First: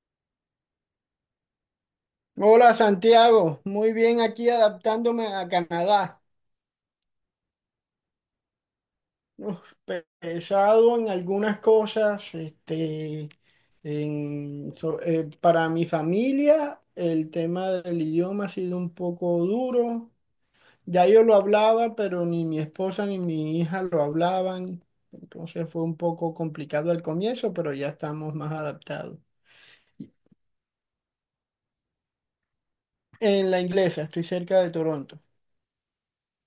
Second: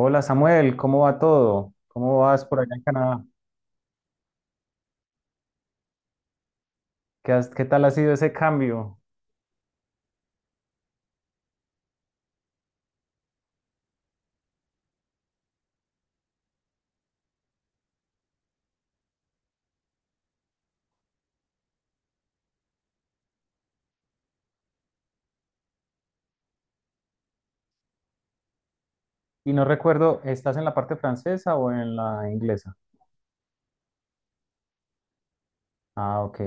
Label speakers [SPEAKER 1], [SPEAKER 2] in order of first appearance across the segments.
[SPEAKER 1] Hola Samuel, ¿cómo va todo? ¿Cómo vas por
[SPEAKER 2] Hola
[SPEAKER 1] allá en Canadá?
[SPEAKER 2] Santiago, muy bien aquí adaptándome a Canadá.
[SPEAKER 1] ¿Qué tal ha sido ese cambio?
[SPEAKER 2] Uf, pesado en algunas cosas, para mi familia el tema del idioma ha sido un poco duro. Ya yo lo hablaba, pero ni mi esposa ni mi hija lo hablaban. Entonces fue un poco complicado al comienzo, pero ya estamos más adaptados.
[SPEAKER 1] Y no recuerdo, ¿estás en la parte francesa o en la inglesa?
[SPEAKER 2] En la inglesa, estoy cerca de Toronto.
[SPEAKER 1] Ah, ok.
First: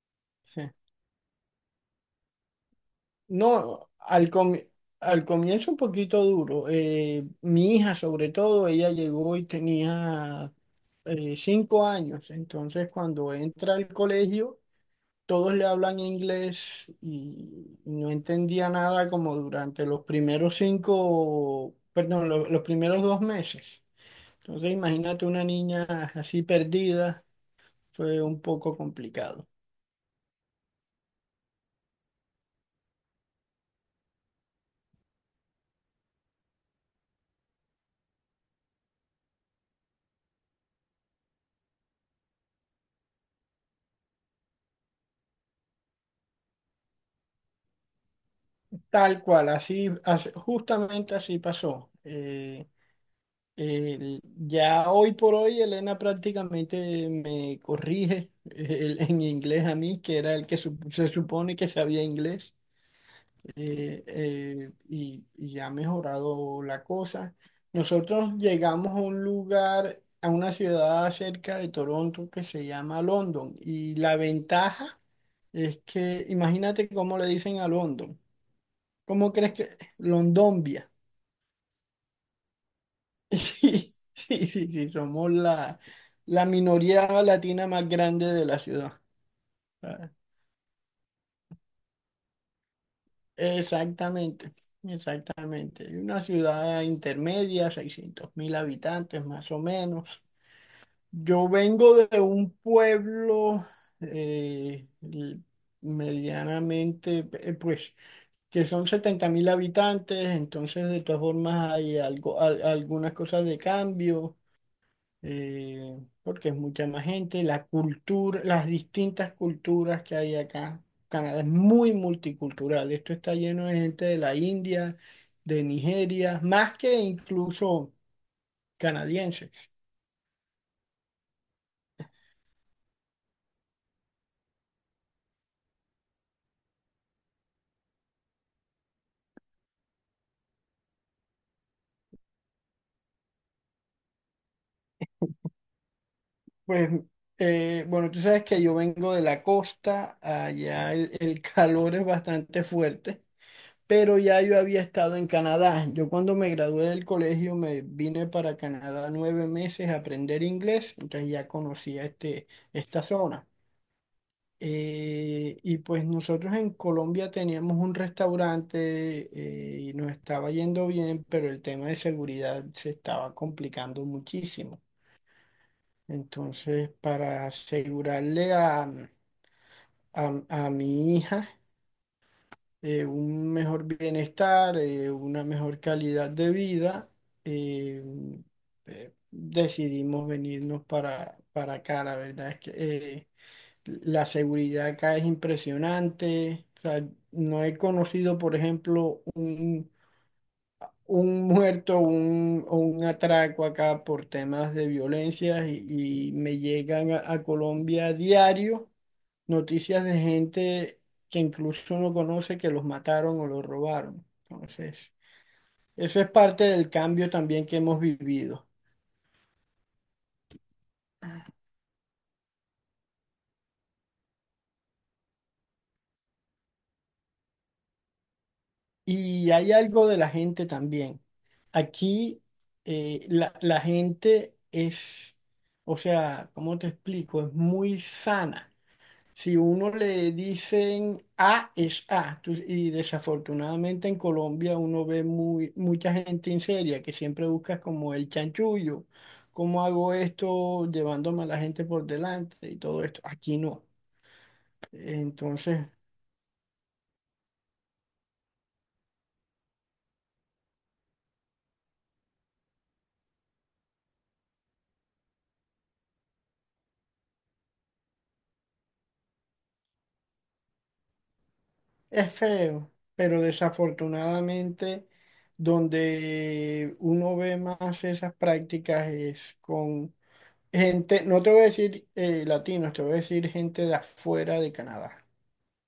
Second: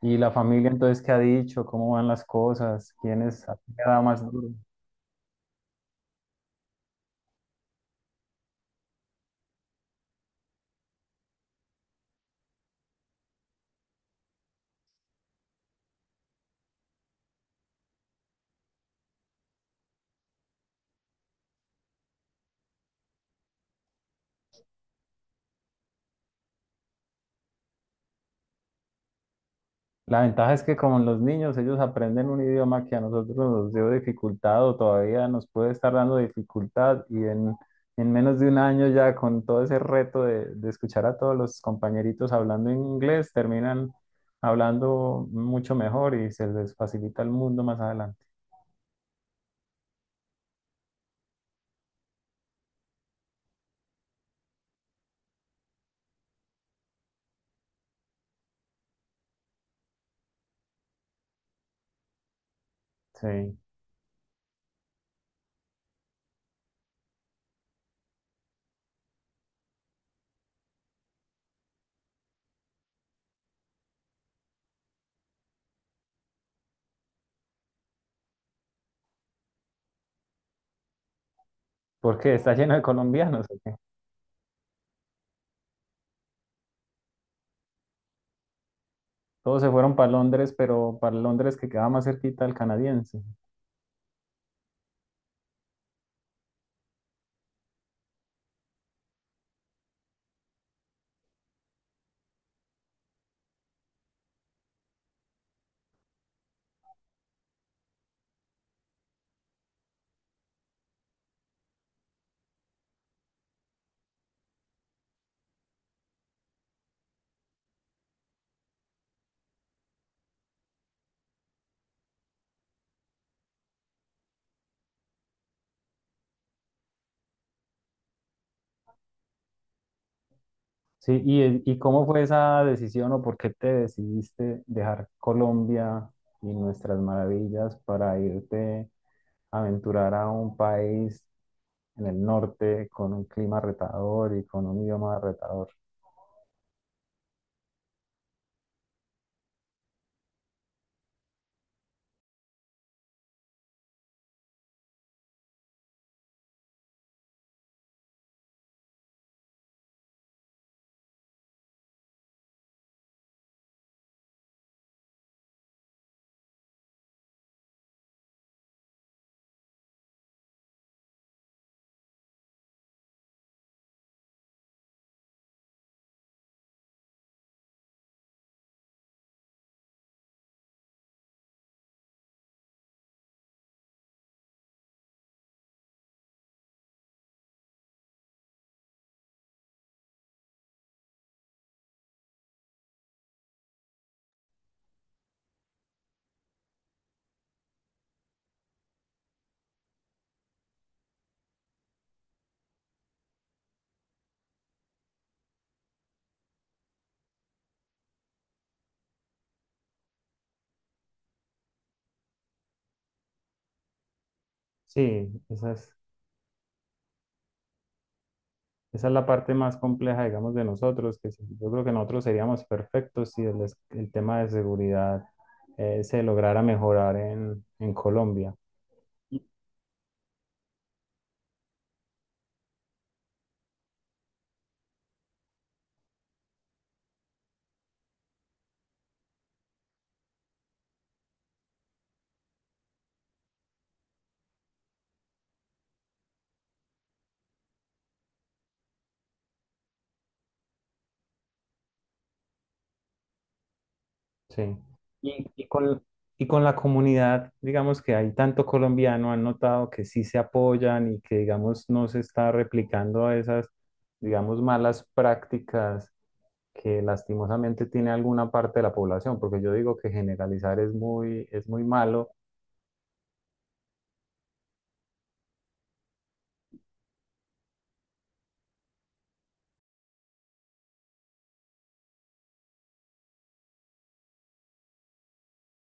[SPEAKER 1] ¿Y la
[SPEAKER 2] Sí.
[SPEAKER 1] familia entonces qué ha dicho? ¿Cómo van las cosas? ¿Quiénes ha
[SPEAKER 2] No,
[SPEAKER 1] dado más
[SPEAKER 2] al
[SPEAKER 1] duro?
[SPEAKER 2] comi- al comienzo un poquito duro. Mi hija sobre todo, ella llegó y tenía 5 años. Entonces cuando entra al colegio, todos le hablan inglés y no entendía nada como durante los primeros cinco, perdón, los primeros 2 meses. Entonces imagínate una niña así perdida, fue un poco complicado.
[SPEAKER 1] La ventaja es que como los niños, ellos aprenden un idioma que a nosotros nos dio dificultad o todavía nos puede estar dando dificultad en menos de un año ya con todo ese reto de escuchar a todos los compañeritos hablando en inglés, terminan hablando mucho mejor y se les facilita el mundo más adelante.
[SPEAKER 2] Tal cual, así, justamente así pasó. Ya hoy por hoy Elena prácticamente me corrige en inglés a mí, que era el que se supone que sabía inglés,
[SPEAKER 1] Sí,
[SPEAKER 2] y ha mejorado la cosa. Nosotros llegamos a un lugar, a una ciudad cerca de Toronto que se llama London, y la ventaja es que, imagínate cómo le dicen a London, ¿cómo crees que? Londombia.
[SPEAKER 1] porque está lleno de colombianos, ¿o qué?
[SPEAKER 2] Sí, sí, sí, sí, somos la minoría latina más grande de la ciudad.
[SPEAKER 1] Todos se fueron para
[SPEAKER 2] Ah,
[SPEAKER 1] Londres, pero para Londres que quedaba más cerquita al canadiense.
[SPEAKER 2] exactamente, exactamente. Una ciudad intermedia, 600.000 habitantes más o menos. Yo vengo de un pueblo eh, l- medianamente, pues, que son 70.000 habitantes, entonces de todas formas hay algo, algunas cosas de cambio. Porque es mucha más gente, la cultura, las distintas culturas que hay acá. Canadá es muy multicultural, esto está lleno de gente de la India, de Nigeria, más que incluso canadienses.
[SPEAKER 1] Sí, ¿y cómo fue esa decisión o por qué te decidiste dejar Colombia y nuestras maravillas para irte a aventurar a un país en el norte con un clima retador y con un idioma retador?
[SPEAKER 2] Pues, bueno, tú sabes que yo vengo de la costa, allá el calor es bastante fuerte. Pero ya yo había estado en Canadá. Yo cuando me gradué del colegio me vine para Canadá 9 meses a aprender inglés, entonces ya conocía esta zona. Y pues nosotros en Colombia teníamos un restaurante y nos estaba yendo bien, pero el tema de seguridad se estaba complicando muchísimo. Entonces, para asegurarle a mi hija, un mejor bienestar, una mejor calidad de vida, eh, decidimos venirnos para acá. La verdad es que la seguridad acá es impresionante. O sea, no he conocido, por ejemplo, un muerto o un atraco acá por temas de violencia , y me llegan a Colombia a diario noticias de gente que incluso uno conoce que los mataron o los robaron. Entonces,
[SPEAKER 1] Sí,
[SPEAKER 2] eso es parte del cambio también que hemos vivido.
[SPEAKER 1] esa es la parte más compleja, digamos, de nosotros, que sí, yo creo que nosotros seríamos perfectos si el tema de seguridad se lograra mejorar en Colombia.
[SPEAKER 2] Y hay algo de la gente también. Aquí la gente es, o sea, ¿cómo te explico? Es muy sana. Si uno le dicen A es A, y desafortunadamente en Colombia uno ve muy, mucha gente seria que siempre busca como el chanchullo, cómo hago esto llevándome a la gente por delante y todo esto. Aquí no.
[SPEAKER 1] Sí. Y, y
[SPEAKER 2] Entonces
[SPEAKER 1] con, y con la comunidad, digamos que hay tanto colombiano, han notado que sí se apoyan y que, digamos, no se está replicando esas, digamos, malas prácticas que lastimosamente tiene alguna parte de la población, porque yo digo que generalizar es muy malo.
[SPEAKER 2] es feo, pero desafortunadamente donde uno ve más esas prácticas es con gente, no te voy a decir latinos, te voy a decir gente de afuera de Canadá.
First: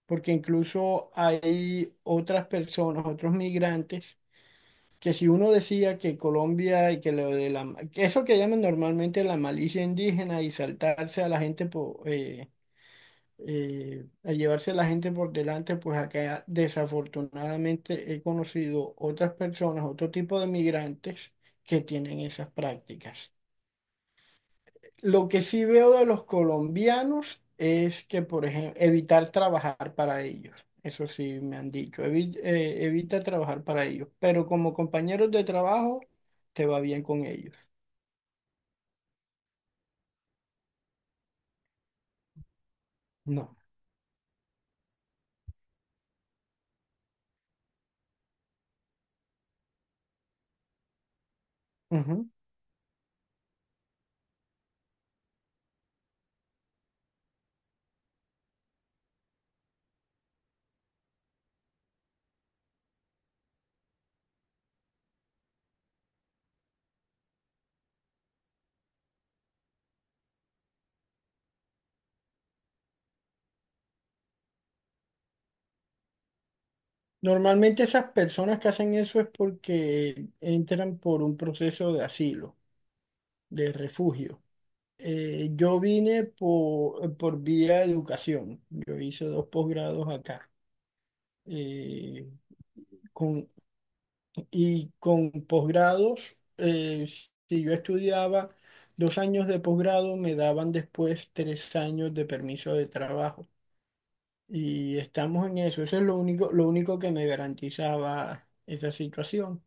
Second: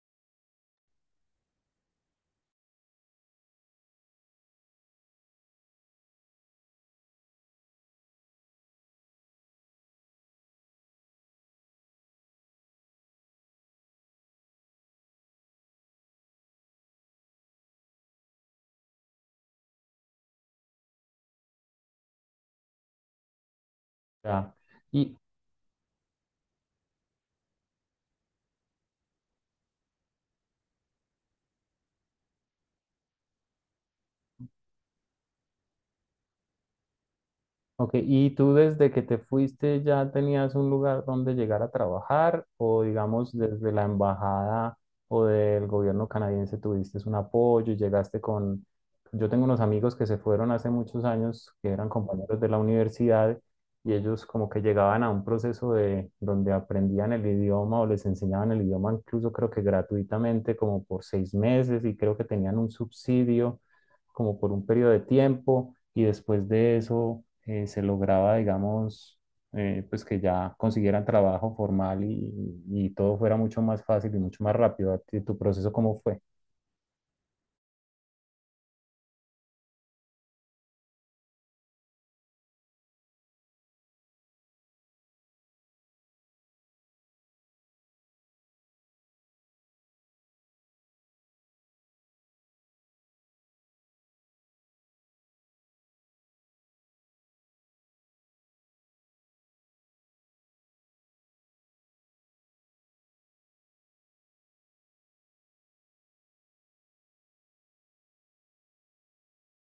[SPEAKER 2] Porque incluso hay otras personas, otros migrantes, que si uno decía que Colombia y que lo de la, que eso que llaman normalmente la malicia indígena y saltarse a la gente por, a llevarse a la gente por delante, pues acá desafortunadamente he conocido otras personas, otro tipo de migrantes que tienen esas prácticas.
[SPEAKER 1] Ya. Y,
[SPEAKER 2] Lo que sí veo de los colombianos es que, por ejemplo, evitar trabajar para ellos. Eso sí me han dicho, Evita trabajar para ellos". Pero como compañeros de trabajo, te va bien con ellos.
[SPEAKER 1] ok, ¿y tú desde que te fuiste ya tenías un lugar donde llegar a trabajar o digamos
[SPEAKER 2] No.
[SPEAKER 1] desde la embajada o del gobierno canadiense tuviste un apoyo y llegaste con... Yo tengo unos amigos que se fueron hace muchos años que eran
[SPEAKER 2] Ujú.
[SPEAKER 1] compañeros de la universidad y ellos como que llegaban a un proceso de donde aprendían el idioma o les enseñaban el idioma, incluso creo que gratuitamente como por 6 meses, y creo que tenían un subsidio como por un periodo de tiempo y después de eso se lograba, digamos, pues que ya consiguieran trabajo formal y todo fuera mucho más fácil y mucho más rápido. ¿A ti, tu proceso cómo fue?
[SPEAKER 2] Normalmente esas personas que hacen eso es porque entran por un proceso de asilo, de refugio. Yo vine por vía de educación. Yo hice dos posgrados acá. Eh, con y con posgrados, eh, si yo estudiaba 2 años de posgrado, me daban después 3 años de permiso de trabajo. Y estamos en eso. Eso es lo único que me garantizaba esa situación.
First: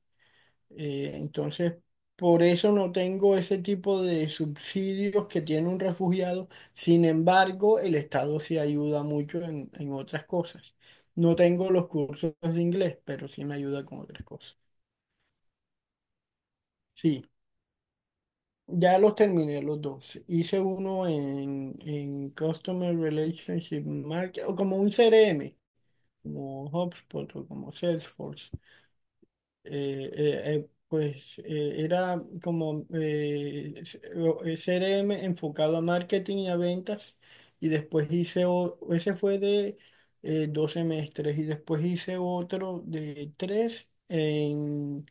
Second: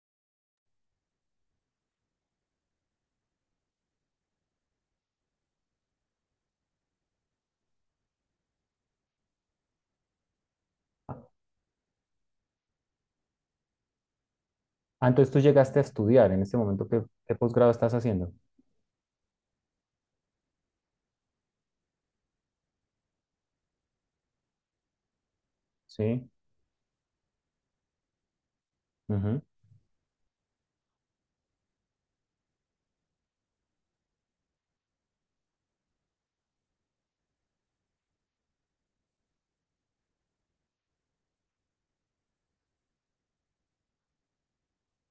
[SPEAKER 2] Entonces, por eso no tengo ese tipo de subsidios que tiene un refugiado. Sin embargo, el Estado sí ayuda mucho en otras cosas. No tengo los cursos de inglés, pero sí me ayuda con otras cosas.
[SPEAKER 1] Ah, entonces tú llegaste a estudiar. En este momento,
[SPEAKER 2] Sí.
[SPEAKER 1] ¿qué posgrado estás haciendo?
[SPEAKER 2] Ya los terminé los dos. Hice uno en Customer Relationship Market, o como un CRM,
[SPEAKER 1] Sí.
[SPEAKER 2] como HubSpot o como Salesforce
[SPEAKER 1] Ujú.
[SPEAKER 2] pues era como CRM enfocado a marketing y a ventas y después hice, ese fue de 2 semestres y después hice otro de tres en,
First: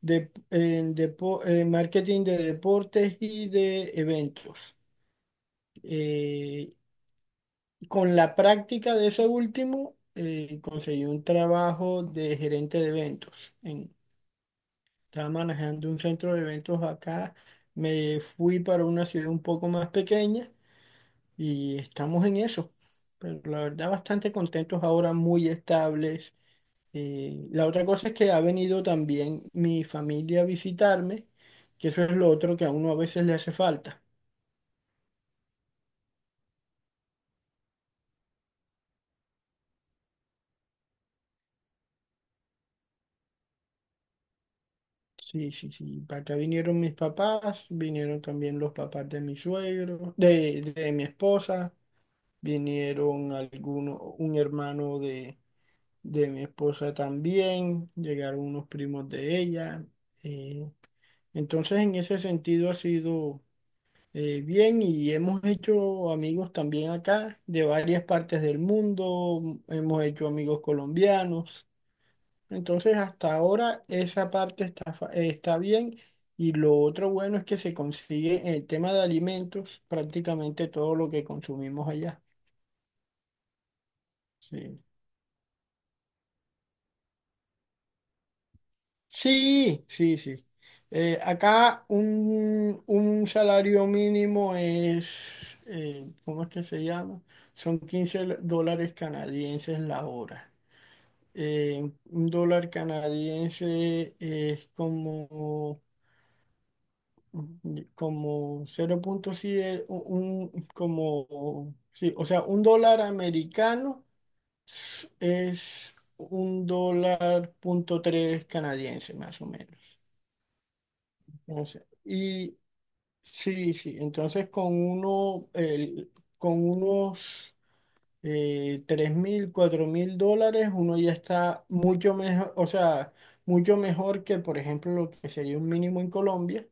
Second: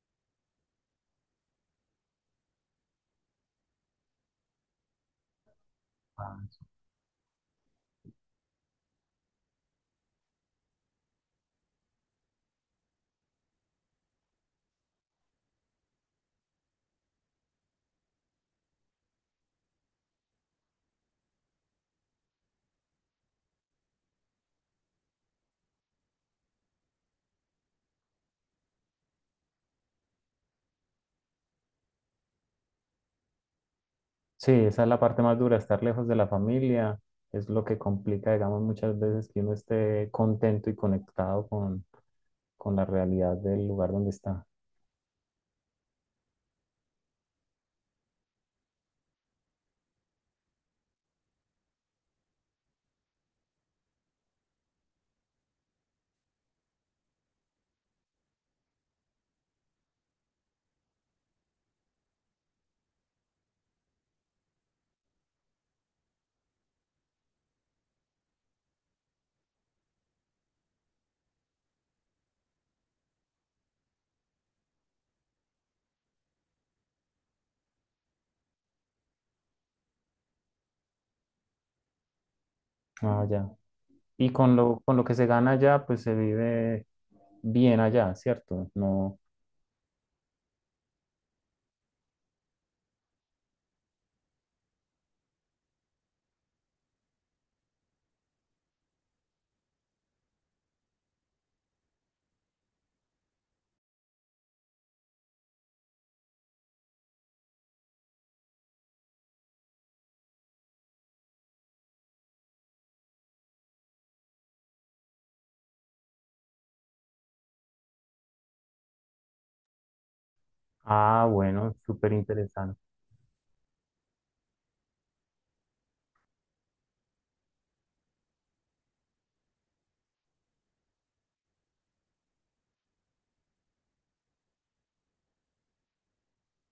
[SPEAKER 2] de, en depo- en marketing de deportes y de eventos.
[SPEAKER 1] Ah,
[SPEAKER 2] Eh, con la práctica de ese último conseguí un trabajo de gerente de eventos. Estaba manejando un centro de eventos acá, me fui para una ciudad un poco más pequeña y estamos en eso. Pero la verdad bastante contentos ahora, muy estables. La otra cosa es que ha venido también mi familia a visitarme, que eso es lo otro que a uno a veces le hace falta.
[SPEAKER 1] sí, esa es la parte más dura, estar lejos de la familia es lo que complica, digamos, muchas veces que uno esté contento y conectado con la realidad del lugar donde está.
[SPEAKER 2] Sí, sí, sí. Para acá vinieron mis papás, vinieron también los papás de mi suegro, de mi esposa, vinieron algunos, un hermano de mi esposa también, llegaron unos primos de ella. eh, entonces, en ese sentido ha sido bien, y hemos hecho amigos también acá de varias partes del mundo, hemos hecho amigos colombianos. Entonces, hasta ahora esa parte está, está bien. Y lo otro bueno es que se consigue en el tema de alimentos prácticamente todo lo que consumimos allá.
[SPEAKER 1] Ah, ya. Y
[SPEAKER 2] Sí.
[SPEAKER 1] con lo que se gana allá, pues se vive bien allá, ¿cierto? No.
[SPEAKER 2] Sí, sí, sí. Acá un salario mínimo es, ¿cómo es que se llama? Son dólares canadienses la hora. Un dólar canadiense es como, como 0.7, como, sí, o sea, un dólar americano es un dólar punto tres canadiense, más o menos.
[SPEAKER 1] Ah,
[SPEAKER 2] No
[SPEAKER 1] bueno,
[SPEAKER 2] sé.
[SPEAKER 1] súper interesante.
[SPEAKER 2] Sí, sí. Entonces con uno, con unos 3.000, 4.000 dólares, uno ya está mucho mejor, o sea, mucho mejor que, por ejemplo, lo que sería un mínimo en Colombia,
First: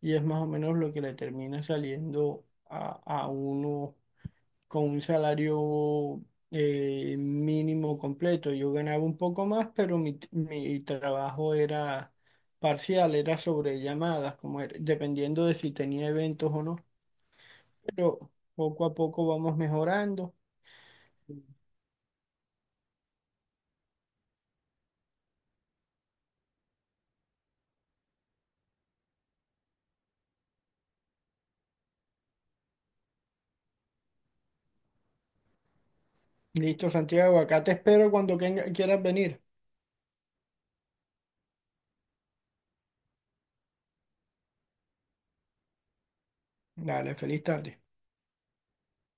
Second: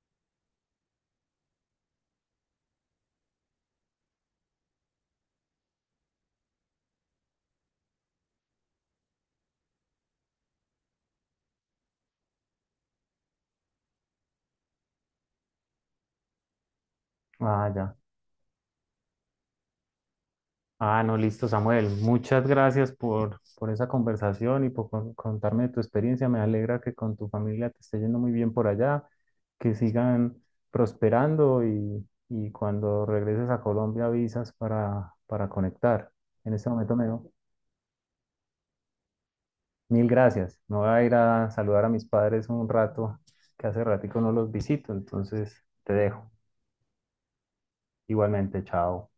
[SPEAKER 2] y es más o menos lo que le termina saliendo a uno con un salario mínimo completo. Yo ganaba un poco más, pero mi trabajo era parcial, era sobre llamadas, como dependiendo de si tenía eventos o no.
[SPEAKER 1] Ah, ya.
[SPEAKER 2] Yo, Poco a poco vamos mejorando.
[SPEAKER 1] Ah, no, listo, Samuel. Muchas gracias por esa conversación y por contarme de tu experiencia. Me alegra que con tu familia te esté yendo muy bien por allá, que sigan prosperando y cuando regreses a Colombia avisas para conectar. En este
[SPEAKER 2] Listo,
[SPEAKER 1] momento me,
[SPEAKER 2] Santiago, acá te espero cuando quieras venir.
[SPEAKER 1] mil gracias. Me voy a ir a saludar a mis padres un rato, que hace ratico no los visito, entonces te dejo.
[SPEAKER 2] Dale, feliz tarde.
[SPEAKER 1] Igualmente, chao.